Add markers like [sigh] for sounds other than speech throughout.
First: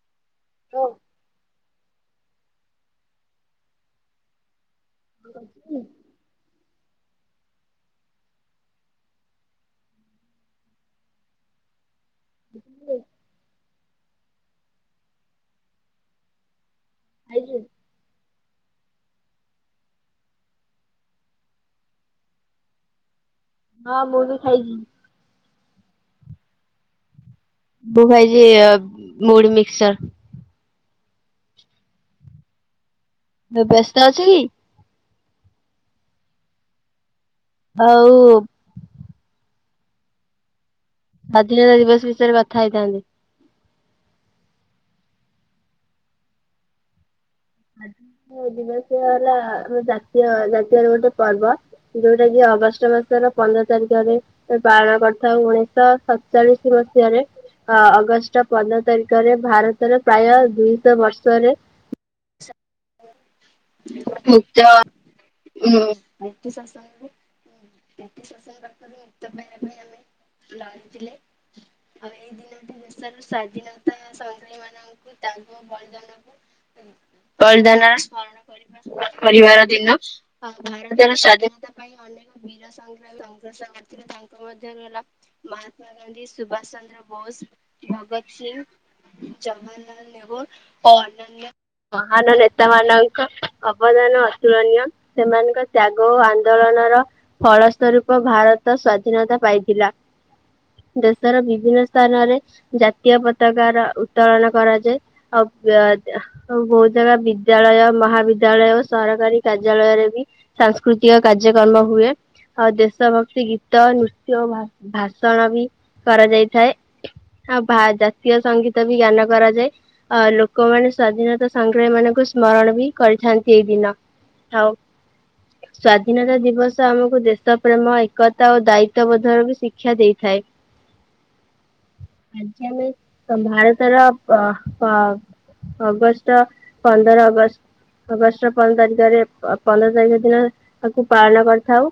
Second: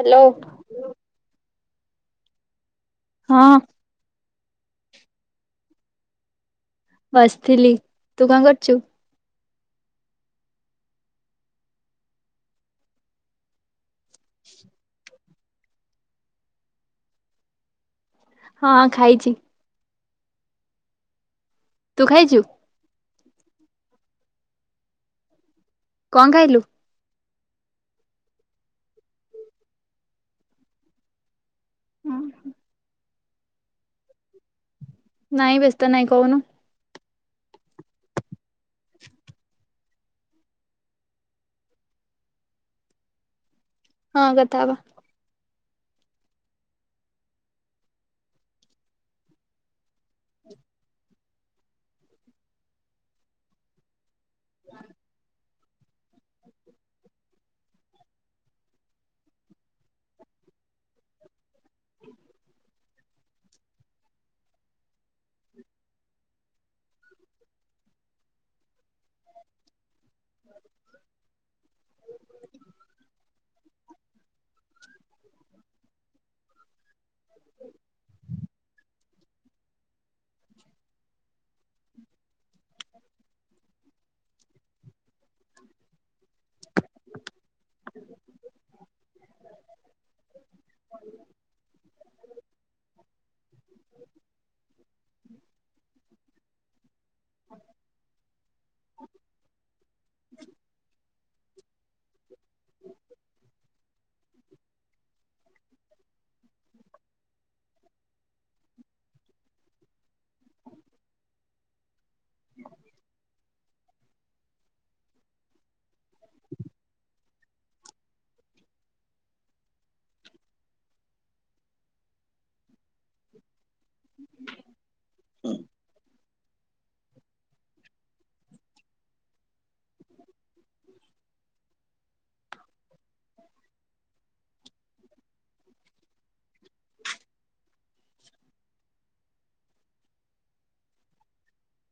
Hello. [inaudible] ହଁ। [inaudible] ବସିଥିଲି ତୁ କଣ କରୁଛୁ? [inaudible] ଖାଇଛୁ? ହଁ ଖାଇଛି। ତୁ ଖାଇଛୁ? ହଁ ମୁଁ ବି ଖାଇଛି। କଣ ଖାଇଲୁ? ମୁଁ ଖାଇଛି ମୁଢ଼ି ମିକ୍ସର। ହଁ ହ। ବ୍ୟସ୍ତ ଅଛ କି? ନାଇଁ ବ୍ୟସ୍ତ ନାଇଁ କହୁନୁ। ଆଉ। [inaudible] ସ୍ୱାଧୀନତା ଦିବସ ବିଷୟରେ କଥା ହେଇଥାନ୍ତି। ହଁ କଥାହବା। ଆଜି ଦିବସ ହେଲା ଆମ ଜାତୀୟ ଜାତୀୟର ଗୋଟେ ପର୍ବ ଯୋଉଟା କି ଅଗଷ୍ଟ ମାସର ପନ୍ଦର ତାରିଖରେ ପାଳନ କରିଥାଉ ଉଣେଇଶ ସ ସତଚାଳିଶ ମସିହାରେ ଅ ଅଗଷ୍ଟ ପନ୍ଦର ତାରିଖରେ ଭାରତରେ ପ୍ରାୟ ଦୁଇଶହ ବର୍ଷରେ ଆଛା! ମୁଚ [inaudible] [inaudible] [inaudible] [inaudible] ବଳିଦାନର ସ୍ମରଣ କରି ପରିବାର ଦିନ ଭାରତର ସ୍ଵାଧୀନତା ପାଇଁ ଅନେକ ବୀର ସଂ ସଂଘର୍ଷ ତାଙ୍କ ମଧ୍ୟରେ ହେଲା ମହାତ୍ମା ଗାନ୍ଧୀ ସୁଭାଷ ଚନ୍ଦ୍ର ବୋଷ [unintelligible] ଜବାହରଲାଲ ନେହରୁ ଓ ଅନାନ୍ୟ ମହାନ ନେତା ମାନଙ୍କ ଅବଦାନ ଅତୁଳନୀୟ ସେମାନଙ୍କ ତ୍ୟାଗ ଓ ଆନ୍ଦୋଳନର ଫଳସ୍ୱରୂପ ଭାରତ ସ୍ୱାଧୀନତା ପାଇଥିଲା। ଦେଶର ବିଭିନ୍ନ ସ୍ଥାନରେ ଜାତୀୟ ପତାକାର ର ଉତ୍ତୋଳନ କରାଯାଏ ଅ ବହୁତ ଜାଗା ବିଦ୍ୟାଳୟ ମହାବିଦ୍ୟାଳୟ ଓ ସରକାରୀ କାର୍ଯ୍ୟାଳୟରେ ବି ସାଂସ୍କୃତି କାର୍ଯ୍ୟକ୍ରମ ହୁଏ ଆଉ ଦେଶ ଭକ୍ତି ଗୀତ ଗୀତ ନୃତ୍ୟ ଓ ଭାଷଣ ବି କରାଯାଇଥାଏ। ହଁ ବା ଜାତୀୟ ସଙ୍ଗୀତ ବି ଜ୍ଞାନ କରାଯାଏ ଅ ଲୋକମାନେ ସ୍ଵାଧୀନତା ସଂଗ୍ରାମୀ ମାନଙ୍କୁ ସ୍ମରଣ ବି କରିଥାନ୍ତି ଏଇ ଦିନ ଆଉ ସ୍ଵାଧୀନତା ଦିବସ ଆମକୁ ଦେଶ ପ୍ରେମ ଏକତା ଓ ଦାୟିତ୍ଵବୋଧ ର ବି ଶିକ୍ଷା ଦେଇଥାଏ। ଆଜି ଆମେ ଭାରତର ପ ପ ଅଗଷ୍ଟ ପନ୍ଦର ଅଗଷ୍ଟ ଅଗଷ୍ଟ ପନ୍ଦର ତାରିଖରେ ପନ୍ଦର ତାରିଖ ଦିନ ତାକୁ ପାଳନ କରିଥାଉ।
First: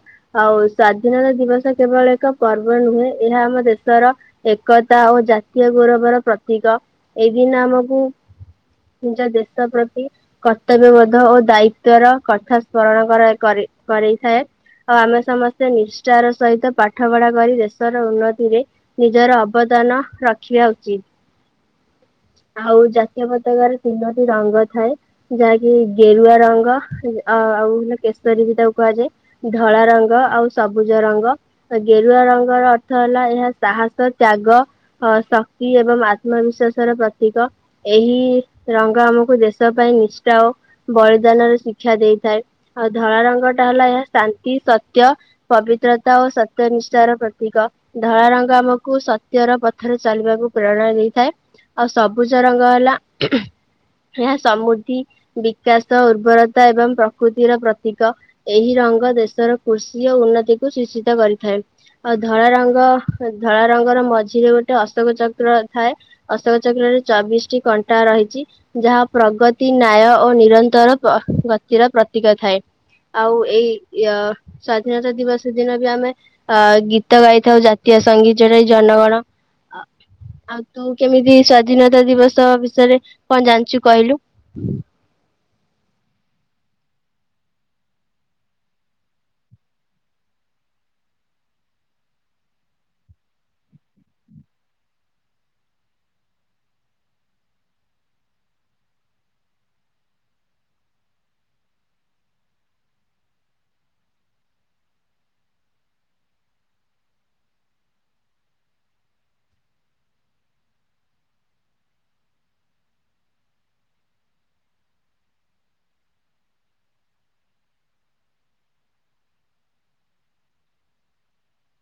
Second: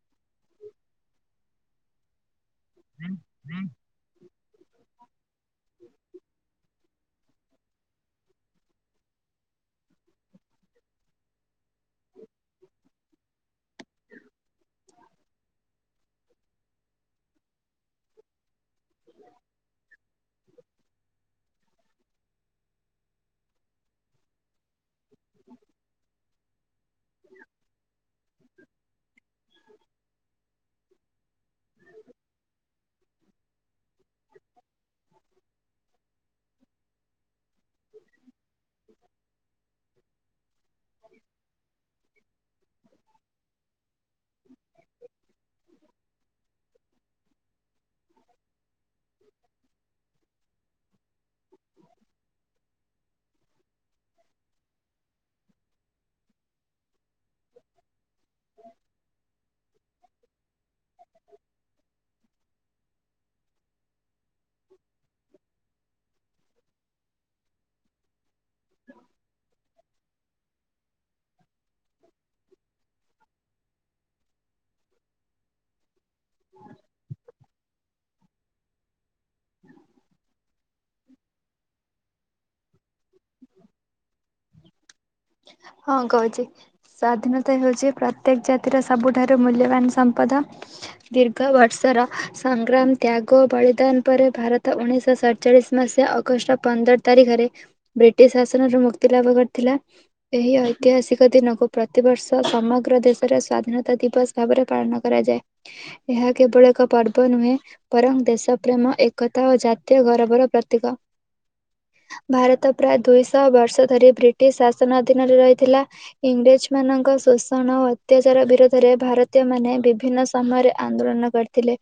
ଆଉ ସ୍ଵାଧୀନତା ଦିବସ କେବଳ ଏକ ପର୍ବ ନୁହେଁ ଏହା ଆମ ଦେଶର ଏକତା ଓ ଜାତୀୟ ଗୌରବର ପ୍ରତୀକ ଏ ଦିନ ଆମ କୁ ନିଜ ଦେଶ ପ୍ରତି କର୍ତ୍ତବ୍ୟବୋଧ ଓ ଦାୟିତ୍ୱର କଥା ସ୍ମରଣକରା କରେ କରେଇଥାଏ। ଆଉ ଆମେ ସମସ୍ତେ ନିଷ୍ଠାର ସହିତ ପାଠ ପଢା କରି ଦେଶର ଉନ୍ନତିରେ ନିଜର ଅବଦାନ ରଖିବା ଉଚିତ। ଆଉ ଜାତୀୟ ପତାକାରେ ତିନୋଟି ରଙ୍ଗ ଥାଏ ଯାହାକି ଗେରୁଆ ରଙ୍ଗ ଅ ଆଉ ହେଲା କେଶରୀ ବି ତାକୁ କୁହାଯାଏ ଧଳା ରଙ୍ଗ ଆଉ ସବୁଜ ରଙ୍ଗ ଗେରୁଆ ରଙ୍ଗର ଅର୍ଥ ହେଲା ଏହା ସାହସ, ତ୍ୟାଗ, ଶ କ୍ତି ଏବଂ ଆତ୍ମବିଶ୍ୱାସର ପ୍ର ତିକ ଏହି ରଙ୍ଗ ଆମକୁ ଦେଶ ପାଇଁ ନିଷ୍ଠା ଓ ବଳିଦାନରେ ଶିକ୍ଷା ଦେଇ ଥାଏ ଆଉ ଧଳା ରଙ୍ଗଟା ହେଲା ଏହା ଶାନ୍ତି, ସତ୍ୟ, ପବିତ୍ରତା ଓ ସତ୍ୟ ନିଷ୍ଠାର ପ୍ରତୀକ ଧଳା ରଙ୍ଗ ଆମକୁ ସତ୍ୟର ପଥରେ ଚାଲିବାକୁ ପ୍ରେରଣା ଦେଇଥାଏ। ଆଉ ସବୁଜ ରଙ୍ଗ ହେଲା ଏହା ସମୃଦ୍ଧି ବିକାଶ ଉର୍ବରତା ଏବଂ ପ୍ରକୃତିର ପ୍ରତୀକ ଏହି ରଙ୍ଗ ଦେଶର କୃଷି ଓ ଉନ୍ନତିକୁ ସିଷିତ କରିଥାଏ। ଆଉ ଧଳାରଙ୍ଗ ଧଳାରଙ୍ଗର ମଝିରେ ଗୋଟେ ଅଶୋକ ଚକ୍ର ଥାଏ ଅଶୋକ ଚକ୍ରରେ ଚବିଶଟି କଣ୍ଟା ରହିଛି ଯାହା ପ୍ରଗତି ନ୍ୟାୟ ଓ ନିରନ୍ତର ଗତିର ପ୍ରତୀକ ଥାଏ। ଆଉ ଏଇ ସ୍ଵାଧୀନତା ଦିବସ ଦିନ ବି ଆମେ ଅ ଗୀତ ଗାଇଥାଉ ଜା ତୀୟ ସଙ୍ଗୀତରେ ଜନଗଣ ଆଉ ତୁ କେମିତି ସ୍ଵାଧୀନତା ଦିବସ ବିଷୟରେ କଣ ଜାଣିଛୁ କହିଲୁ। ହଁ କହୁଛି ସ୍ଵାଧୀନତା ହେଉଛି ପ୍ରତ୍ୟେକ ଜାତିର ସବୁଠାରୁ ମୂଲ୍ୟବାନ ସମ୍ପଦ। ଦୀର୍ଘ ବର୍ଷର ସଂଗ୍ରାମ ତ୍ୟାଗ ଓ ବଳିଦାନ ପରେ ଭାରତ ଉଣେଇଶହ ସଢ଼ଚାଳିଶ ମାସିହା ଅଗଷ୍ଟ ପନ୍ଦର ତାରିଖରେ ବ୍ରିଟିଶ ଶାସନରୁ ମୁକ୍ତି ଲାଭ କରିଥିଲା। ଏହି ଐତିହାସିକ ଦିନକୁ ପ୍ରତିବର୍ଷ ସମଗ୍ର ଦେଶରେ ସ୍ୱାଧୀନତା ଦିବସ ଭାବରେ ପାଳନ କରା ଯାଏ। ଏହା କେବଳ ଏକ ପର୍ବ ନୁହେଁ ବରଂ ଦେଶ ପ୍ରେମ ଏକତା ଓ ଜାତୀୟ, ଗ ର୍ବ ର ପ୍ରତୀକ [inaudible] ଭାରତ ପ୍ରାୟ ଦୁଇଶହ ବର୍ଷ ଧରି ବ୍ରିଟିଶ ସ ଶ ଅଧୀନରେ ରହିଥିଲା ଇଂରେଜ ମାନଙ୍କ ଶୋଷଣ ଓ ଅତ୍ୟାଚାର ବିରୋଧରେ ଭାରତୀୟ ମାନେ ବିଭିନ୍ନ ସମୟରେ ଆନ୍ଦୋଳନ କରିଥିଲେ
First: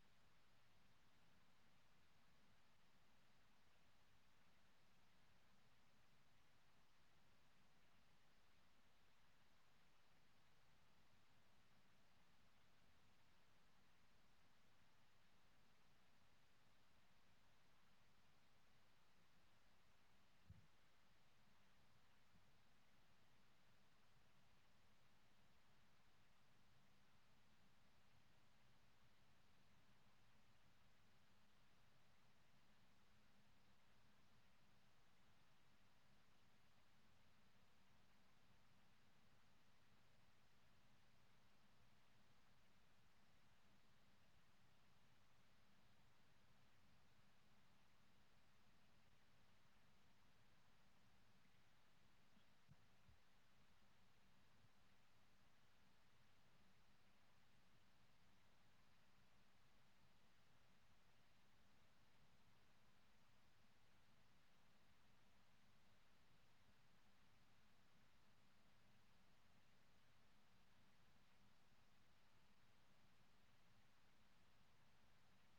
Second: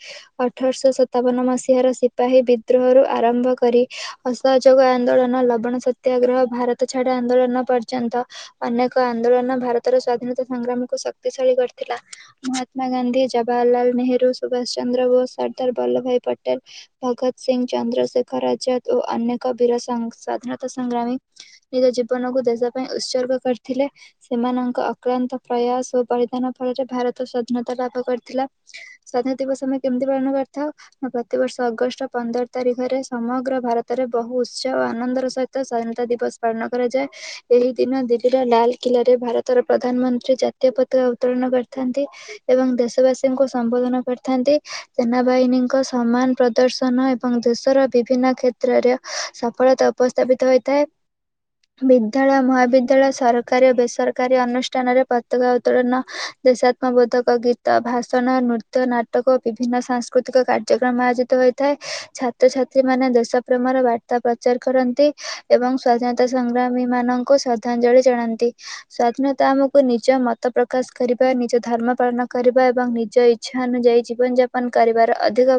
ଅଠରଶହ ସତାବନ ମସିହହାର ସିପାହୀ ବିଦ୍ରୋହର ଆରମ୍ଭ କରି ଅସହଯୋଗ ଆନ୍ଦୋଳନ ଲବଣ ସତ୍ୟାଗ୍ରହ ଭାରତ ଛାଡ଼ ଆନ୍ଦୋଳନ ପର୍ ପର୍ଯ୍ୟନ୍ତ ଅନେକ ଆନ୍ଦୋଳନ ଭାରତର ସ୍ଵାଧୀନତା ସଂଗ୍ରାମକୁ ଶକ୍ତିଶାଳୀ କରିଥିଲା ମହାତ୍ମା ଗାନ୍ଧୀ, ଜବାହହାରଲାଲ ନେହେରୁ, ସୁଭାଷ ଚନ୍ଦ୍ର ବୋଷ, ସର୍ଦ୍ଦାର ବଲ୍ଲଭ ଭାଇ ପଟେଲ, ଭଗତ ସିଂ, ଚନ୍ଦ ଚନ୍ଦ୍ରଶେଖର ରାଜା ଓ ଅନେକ ବୀର ସ ସଧୀନତା ସଂଗ୍ରାମୀ ନିଜ ଜୀବନକୁ ଦେଶ ପାଇଁ ଉତ୍ସର୍ଗ କରିଥିଲେ। ସେମାନଙ୍କ ଅକ୍ଲାନ୍ତ ପ୍ରୟାସ ଓ ପରିଧାନ ଫଳରେ ଭାରତ ସ୍ୱାଧୀନତା ରାବ କରିଥିଲା ସ୍ଵାଧୀନତା ଦିବସ ଆମେ କେମିତି ପାଳନ କରିଥାଉ। ପ୍ରତିବର୍ଷ ଅଗଷ୍ଟ ପନ୍ଦର ତାରିଖ ଘରେ ସମଗ୍ର ଭାରତରେ ବହୁ ଉତ୍ସା ଓ ଆନନ୍ଦର ସହିତ ସ୍ଵାଧୀନତା ଦିବସ ପାଳନ କରାଯାଏ। ଏହି ଦିନ ଦିଲ୍ଲୀର ଲାଲକିଲ୍ଲାରେ ଭାରତର ପ୍ରଧାନମନ୍ତ୍ରୀ ଜାତୀୟ ପତାକା ଉତ୍ତୋଳନ କରିଥାନ୍ତି। ଏବଂ ଦେଶବାସୀଙ୍କୁ ସମ୍ବୋଧନ କରିଥାନ୍ତି। ସେନା ବାହିନୀଙ୍କସମ୍ମାନ ପ୍ରଦର୍ଶନ ଏବଂ ଦେଶର ବିଭିନ୍ନ କ୍ଷେତ୍ରରେ ସଫଳତା ଉପସ୍ଥାପିତ ହୋଇଥାଏ। ବିଦ୍ୟାଳୟ ମହାବିଦ୍ୟାଳୟ ସରକାରୀ ଓ ବେସରକାରୀ ଅନୁଷ୍ଠାନରେ ପତାକା ଉତ୍ତୋଳନ ଦେଶାତ୍ମବୋଧ। ତକ ଗୀତ ଭାଷଣ ନୃତ୍ୟ ନାଟକ ଓ ବିଭିନ୍ନ ସାଂସ୍କୃତିକ କାର୍ଯ୍ୟକ୍ରମ ଆୟୋଜିତ ହୋଇଥାଏ। ଛାତ୍ରଛାତ୍ରୀ ମାନେ ଦେଶ ପ୍ରେମର ବାର୍ତ୍ତା ପ୍ରଚାର କରନ୍ତି ଏବଂ ସ୍ଵାଧୀନତା ସଂଗ୍ରାମୀ ମାନଙ୍କୁ ଶ୍ରଦ୍ଧାଞ୍ଜଳି ଜଣନ୍ତି ସ୍ଵାଧୀନତା ଆମକୁ ନିଜ ମତ ପ୍ରକାଶ କରବା ନିଜ ଧର୍ମ ପାଳନ କରିବା ଏବଂ ନିଜ ଇଚ୍ଛା ଅନୁଯାୟୀ ଜୀବନ ଯାପନ କରିବାର ଅଧିକ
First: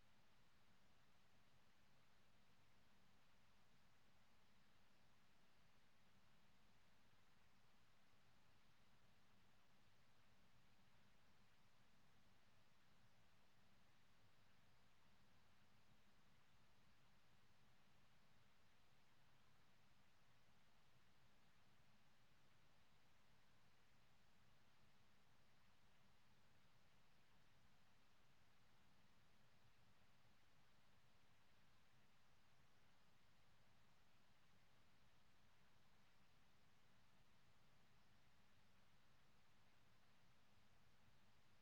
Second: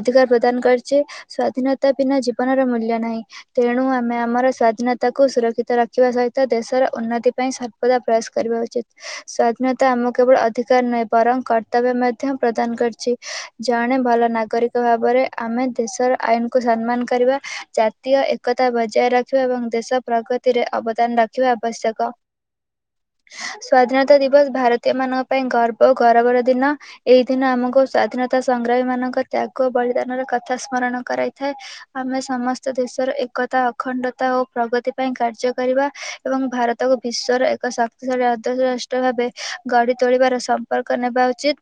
ଅଧିକାର ପ୍ରଦାନ କରିବା ସ୍ଵାଧୀନତା ବିନା ଜୀବନର ମୂଲ୍ୟ ନାହିଁ। ତେଣୁ ଆମେ ଆମର ସ୍ଵାଧୀନତାକୁ ସୁରକ୍ଷିତ ରଖିବା ସହିତ ଦେଶର ଉନ୍ନତି ପାଇଁ ସର୍ବଦା ପ୍ରୟାସ କରିବା ଉଚିତ ସ୍ୱାଧୀନତା ଆମ କେବଳ ଅଧିକ ନୁହେଁ ବରଂ କର୍ତ୍ତବ୍ୟ ମଧ୍ୟ ପ୍ରଦାନ କରିଛି ଜଣେ ଭଲ ନାଗରିକ ଭାବରେ ଆମେ ଦେଶର ଆଇନକୁ ସମ୍ମାନ କରିବା ଜାତୀୟ ଏକତା ବଜାୟ ରଖିବା ଏବଂ ଦେଶ ପ୍ରଗତି ସେଥିରେ ଅବଦାନ ରଖିବା ଆବଶ୍ୟକ। [inaudible] ସ୍ଵାଧୀନତା ଦିବସ ଭାରତୀୟ ମାନଙ୍କ ପାଇଁ ଗର୍ବ ଗୌରବର ଦିନ। ଏଇ ଦିନ ଆମକୁ ସ୍ଵାଧୀନତା- ତଥା ସଂଗ୍ରାମୀ ମାନଙ୍କ ତ୍ୟାଗ ବଳିଦାନର କଥା ସ୍ମରଣ କରାଇଥାଏ। ଆମେ ସମସ୍ତ ଦେଶର- ଏକତା ଅଖଣ୍ଡତା ଓ ପ୍ରଗତି ପାଇଁ କା- ର୍ଯ୍ୟ କରିବା ଏବଂ ଭାରତକୁ ବିଶ୍ୱର ଏକ ଶକ୍ତିଶାଳୀ ଗଣତାନ୍ତ୍ରିକ ରାଷ୍ଟ୍ର ଭାବେ ଗଢି ତୋଳିବାର ଶପଥ ନେବା ଉଚିତ।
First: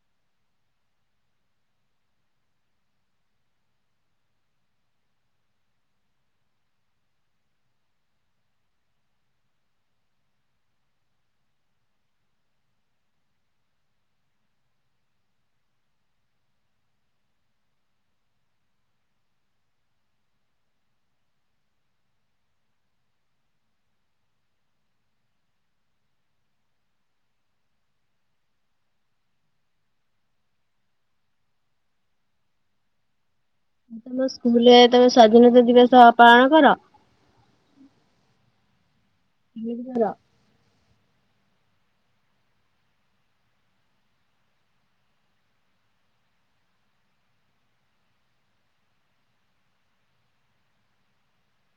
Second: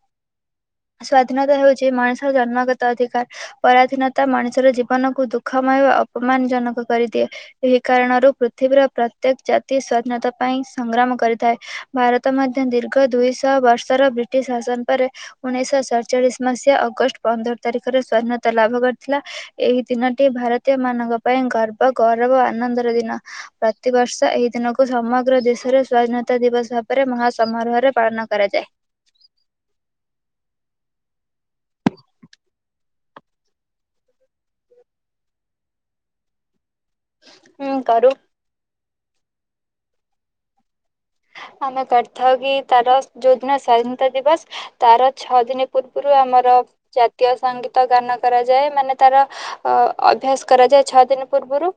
ସ୍ଵାଧୀନତା ହେଉଛି ମଣିଷର ଜନ୍ମଗତ ଅଧିକାର। ପରାଧୀନତା ମଣିଷର ଜୀବନକୁ ଦୁଃଖ- ସମୟ ଅପମାନ ଜନକ କରିଦିଏ ଏହି କାରଣରୁ- ପୃଥିବୀର ପ୍ରତ୍ୟେକ ଜାତି ସ୍ଵାଧୀନତା ପାଇଁ ସଂଗ୍ରାମ କରିଥାଏ।। ଭାରତ ମଧ୍ୟ ଦୀର୍ଘ ଦୁଇ ଶ ବର୍ଷର ବ୍ରିଟିଶ ଶାସନ ପରେ ଉଣେଇଶି ଶହ ସତ ଚାଳିଶ ମସିହା ଅଗଷ୍ଟ ପନ୍ଦର ତାରିଖରେ ସ୍ୱାଧୀନତା ତା ଲାଭ କରିଥିଲା ଏହି ଦିନଟି ଭାରତୀୟ ମାନଙ୍କ ପାଇଁ ଗର୍ବ ଗୌରବ ଆନନ୍ଦର ଦିନ। ପ୍ରତିବର୍ଷ ଏହି ଦିନକୁ ସମଗ୍ର ଦେଶରେ ସ୍ଵାଧୀନତା ଦିବସ ଭାବରେ ମହା ସମମାରୋହରେ ପାଳନ କରାଯାଏ [inaudible] ତମ ସ୍କୁଲରେ ତମେ ସ୍ଵାଧୀନତା ଦିବସ ପାଳନ କର? ହୁଁ କରୁ। କିମିତି କର? ଆମେ କରିଥାଉ କି ତାର ଯଉ ଦିନ ସ୍ଵାଧୀନତା ଦିବସ ତାର ଛଅ ଦିନ ପୂର୍ବରୁ ଆମେ- ଆମର ଜାତୀୟ ସଙ୍ଗୀତ ଗାନ କରାଯାଏ। ମାନେ ତାର ଅଭ୍ୟାସ କରାଯାଏ। ଛଅ ଦିନ ପୂର୍ବରୁ।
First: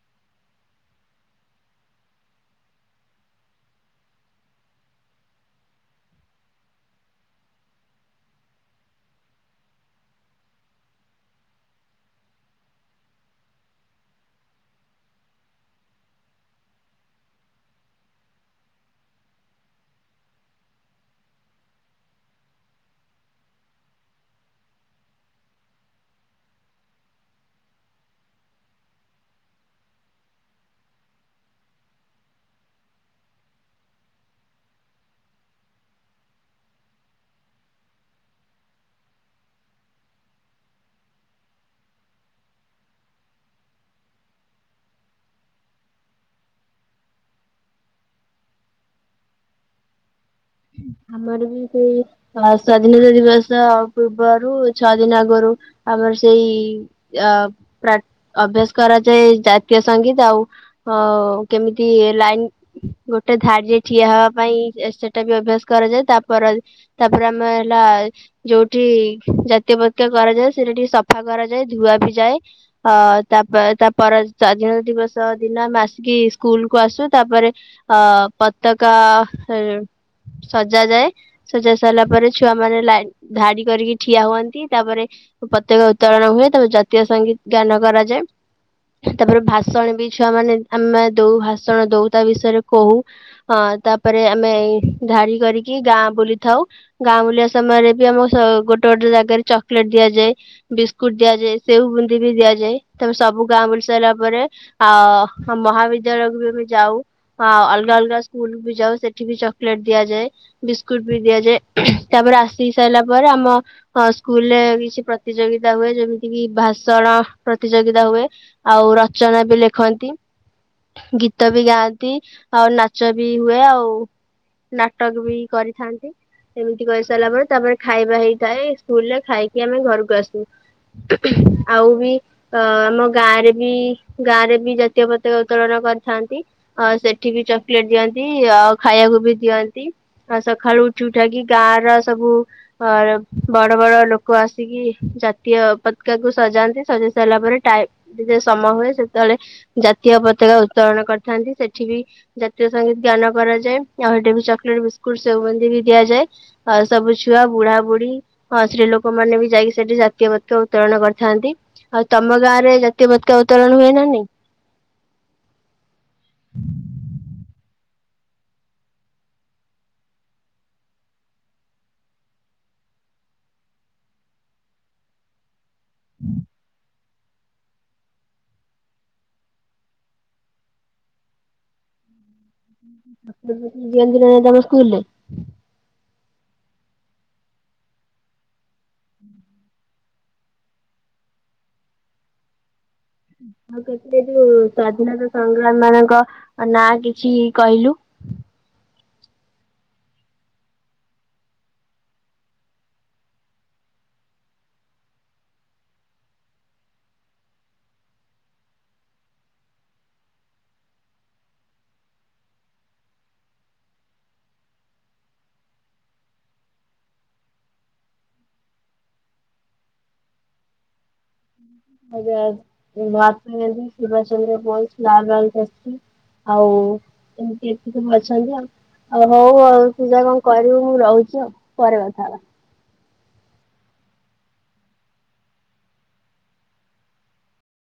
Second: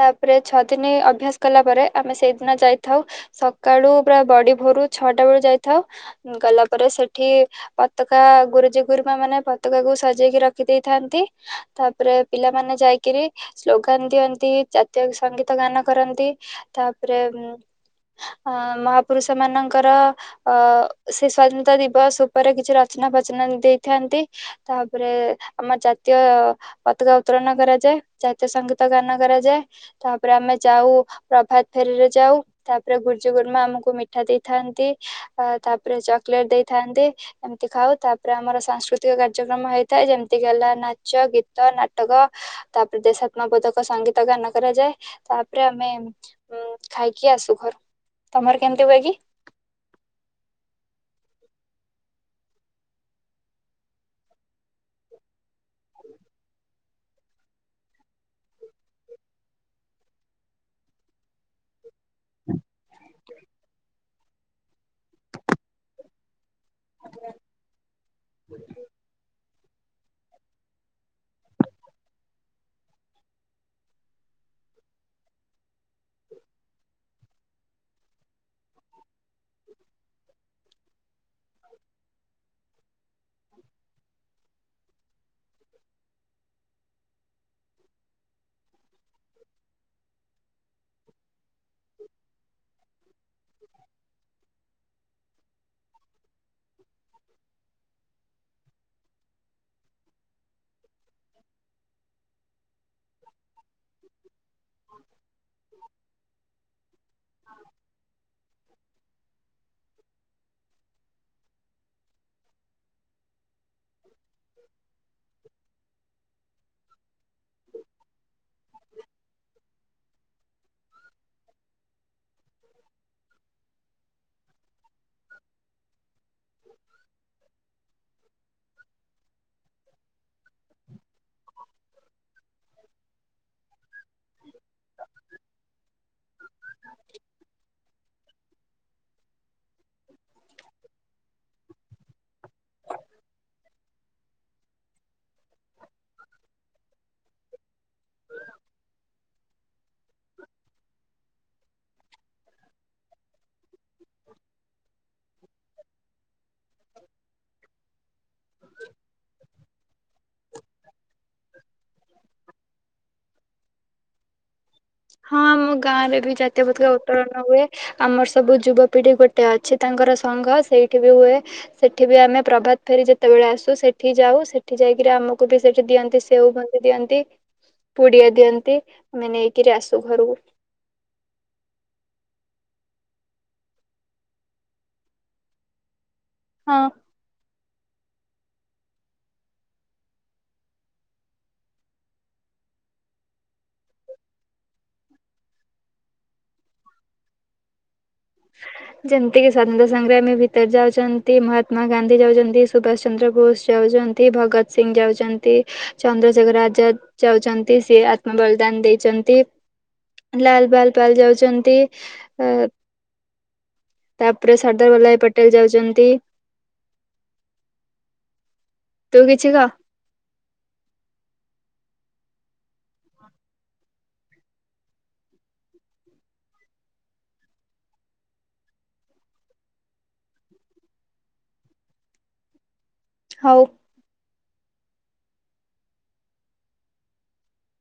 ତାପରେ ଛଅ ଦିନ ଅଭ୍ୟାସ କଲା ପରେ ଆମେ ସେଇଦିନ ଯାଇଥାଉ। ସକାଳୁ ପୁରା ବଡି ଭୋରୁ ଛଅଟା ବେଳୁ ଯାଇଥାଉ। ଗଲା ପରେ ସେଠି ପତାକା- ଗୁରୁଜୀ ଗୁରୁମା ମାନେ ପତାକାକୁ ସଜେଇକି ରଖି ଦେଇେଇଥାନ୍ତି। ତାପରେ ପିଲା ମାନେ ଯାଇକିରି ସ୍ଲୋଗାନ ଦିଅନ୍ତି ଜାତୀୟ ସଙ୍ଗୀତ ଗାନ କରନ୍ତି ତାପରେ ଅ ମହାପୁରୁଷ ମାନଙ୍କର ଅ ସେ ସ୍ଵାଧୀନତା ଦିବସ ଉପରେ କିଛି ରଚନା ବାଚନା ଦେଇଥାନ୍ତି ତାପରେ ଆମ ଜାତୀୟ ପତାକା ଉତ୍ତୋଳନ କରାଯାଏ। ଜାତୀୟ ସଙ୍ଗୀତ ଗାନ କରାଯାଏ। ତାପରେ ଆମେ ଯାଉ ପ୍ରଭାତ ଫେରୀରେ ଯାଉ। ତାପରେ ଗୁରୁଜୀ, ଗୁରୁମା ଆମକୁ ମିଠା ଦେଇଥାନ୍ତି। ତାପରେ, ଚକୋଲେଟ ଦେଇଥାନ୍ତି। ଏମତି ଖାଉ। ତାପରେ, ଆମର ସାଂସ୍କୃତିକ କାର୍ଯ୍ୟକ୍ରମ ହେଇଥାଏ। ଯେମିତିକି ହେଲା ନାଚ, ଗୀତ, ନାଟକ। ତାପରେ, ଦେଶାତ୍ମବୋଧକ ସଙ୍ଗୀତ ଗାନ କରାଯାଏ। ତାପରେ, ଆମେ ଉ ଖାଇକି ଆସୁ। ତମର କେମିତି ହୁ ଏ କି? ହୁଁ। ସ୍ଵାଧୀନତା ଦିବସ ପୂର୍ବରୁ ଛଅ ଦିନ ଆଗରୁ। ଆମର ସେଇ। ଅଭ୍ୟାସ କରାଯାଏ ଜାତୀୟ ସଙ୍ଗୀତ। ଆଉ ଅ କେମିତି? ଲାଇନ୍ ଗୋଟେ ଧାଡିରେ ଠିଆ ହବା ପାଇଁ ସେଟା ବି ଅଭ୍ୟାସ କରାଯାଏ। ତାପରେ ତାପରେ ଆମେ ହେଲା ଯୋଉଠି ମୂର୍ତ୍ତି ଫୁର୍ତ୍ତି କରାଯାଏ। ସେଟା ଟିକେ ସଫା କରାଯାଏ। ଧୁଆ ବି ଯାଏ ଅ ତାପରେ ତାପରେ ସା ଦିବସ ଦିନ ଆମେ ଆସିକି ସ୍କୁଲ କୁ ଆସୁ ତା ପରେ ଅ ପତକା ସଜା ଯାଏ ସଜା ସାରିଲା ପରେ ଛୁଆ ମାନେ ଲା ଧାଡି କରିକି ଠିଆ ହୁଅନ୍ତି ତାପରେ ପତକା ଉତ୍ତୋଳନ ହୁଏ ତାପରେ ଜାତୀୟ ସଙ୍ଗୀତ ଗାନ କରାଯାଏ ତାପରେ ଭାଷଣ ବି ଛୁଆ ମାନେ ଆମେ ଦଉ ଭାଷଣ ଦଉ ତା ବିଷୟରେ କହୁ ତାପରେ ଅ ଆମେ ଧାଡି କରିକି ଗାଁ ବୁଲିଥାଉ। ଗାଁ ବୁଲିବା ପ୍ଲେଟ ଦିଆଯାଏ। ବିସ୍କୁଟ ଦିଆଯାଏ ସେଓ ବୁନ୍ଦି ବି ଦିଆଯାଏ ତାପରେ ସବୁ ଗାଁ ବୁଲି ସାରିଲା ପରେ ଆ ହଁ ମହାବିଦ୍ୟାଳୟକୁ ବି ଆମେ ଯାଉ ଆଉ ଅଲଗା ଅଲଗା ସ୍କୁଲ ବି ଯାଉ ସେଠି ବି ଚକୋ ଦିଆଯାଏ ବିସ୍କୁଟ ବି ଦିଆଯାଏ ତାପରେ ଆସି ସାରିଲା ପରେ ଆମ ସ୍କୁଲରେ କିଛି ପ୍ରତିଯୋଗିତା ହୁଏ ଯେମିତି କି ଭାଷଣ ଭାଷଣ ପ୍ରତିଯୋଗିତା ହୁଏ ଆଉ ରଚନା ବି ଲେଖନ୍ତି। ଗୀତ ବି ଗାଆନ୍ତି ଆଉ ନାଚ ବି ହୁଏ ଆଉ ନାଟକ ବି କରିଥାନ୍ତି। ଏମିତି କରିସାରିଲା ପରେ ତାପରେ ଖାଇବା ହେଇଥାଏ ସ୍କୁଲ ରେ ଖାଇକି ଆମେ ଘରକୁ ଆସୁ। [inaudible] ଆଉ ବି ଅ ଆମ ଗାଁରେ ବି ଗାଁରେ ବି ଜାତୀୟ ପତାକା ଉତ୍ତୋଳନ କରିଥାନ୍ତି। ଅ ସେଠି ବି ଚକୋଲେଟ ଦିଅନ୍ତି ଆଉ ଖାଇବାକୁ ବି ଦିଅନ୍ତି ଆଉ ସକାଳୁ ଉଠି ଉଠାକି ଗାଁ ର ସବୁ ଅ ବଡ ବଡ ଲୋକ ଆସିକି ଜାତୀୟ ପତାକା କୁ ସଜାନ୍ତି ସଜା ସାରିଲା ପରେ ଟାଇମ୍ ରେ ସମ ହୁଏ ସେତେବେଳେ ଜାତୀୟ ପତାକା ଉତ୍ତୋଳନ କରିଥାନ୍ତି ସେଠି ବି ଜାତୀୟ ସଙ୍ଗୀତ ଗାନ କରାଯାଏ ଆଉ ସେଠି ବି ଚକୋଲେଟ୍ ବିସ୍କୁଟ ସେଓ ବୁନ୍ଦି ବି ଦିଆଯାଏ ଆ ସବୁ ଛୁଆ ବୁଢା ବୁଢ଼ୀ ହଁ ସ୍ତ୍ରୀ ଲୋକ ମାନେ ବି ଯାଇକି ସେଠି ଜାତୀୟ ପତ ଉତ୍ତୋଳନ କରିଥାନ୍ତି। ଆଉ ତମ ଗାଁ ରେ ଜାତୀୟ ପତାକା ଉତ୍ତୋଳନ ହୁଏ ନା ନାହିଁ? ହଁ ଆମ ଗାଁ ରେ ବି ଜାତୀୟ ପତାକା ଉତ୍ତୋଳନ ହୁଏ। ଆମର ସବୁ ଯୁବପିଢି ଗୋଟେ ଅଛି ତାଙ୍କର ସଂଘ ସେଇଠି ବି ହୁଏ ସେଠି ବି ଆମେ ପ୍ରଭାତ ଫେରି ଯେତେବେଳେ ଆସୁ ସେଠି ଯାଉ ସେଠି ଯାଇକି ଆମକୁ ବି ସେଠି ଦିଅନ୍ତି ସେଓ ବୁନ୍ଦି ଦିଅନ୍ତି ପୁଡିଆ ଦିଅନ୍ତି ଆମ ନେଇକିରି ଆସୁ। ତ ଘରକୁ ଦିଅନ୍ତି ନା ନାହିଁ ତମ ସ୍କୁଲ ରେ? ହଁ। ଆଉଥିରେ ଯୋଉ ସ୍ଵାଧୀନତା ସଂଗ୍ରାମ ମାନଙ୍କ ନାଁ କିଛି କହିଲୁ। [inaudible] ଯେମତିକି ସ୍ଵାଧୀନତା ସଂଗ୍ରାମୀ ଭିତରେ ଯାଉଛନ୍ତି ମହାତ୍ମା ଗାନ୍ଧୀ ଯାଉଛନ୍ତି ସୁଭାଷ ଚନ୍ଦ୍ର ବୋଷ ଯାଉଛ ଭଗତ ସିଂ ଯାଉଛନ୍ତି ଚନ୍ଦ୍ରଶେଖର ଆଜାଦ ଯାଉଛନ୍ତି ସେ ଆତ୍ମ ବଳିଦାନ ଦେଇ ଲାଲ ବାଲ ପାଲ ଯାଉଛନ୍ତି ଆଉ ତାପରେ ସର୍ଦ୍ଦାର ବଲ୍ଲଭାଇ ପଟେଲ ଯାଉଛନ୍ତି। [inaudible] ତୁ କିଛି କହ। [unintelligible] ଆଉ ଏମିତି ଏତେ ସବୁ ଅଛନ୍ତି ଆଉ। ଓ ହଉ ଆଉ ପୂଜା କଣ କରିବୁ ମୁଁ ରହୁଛି ଆଉ ପରେ କଥା ହେବା। ହଉ।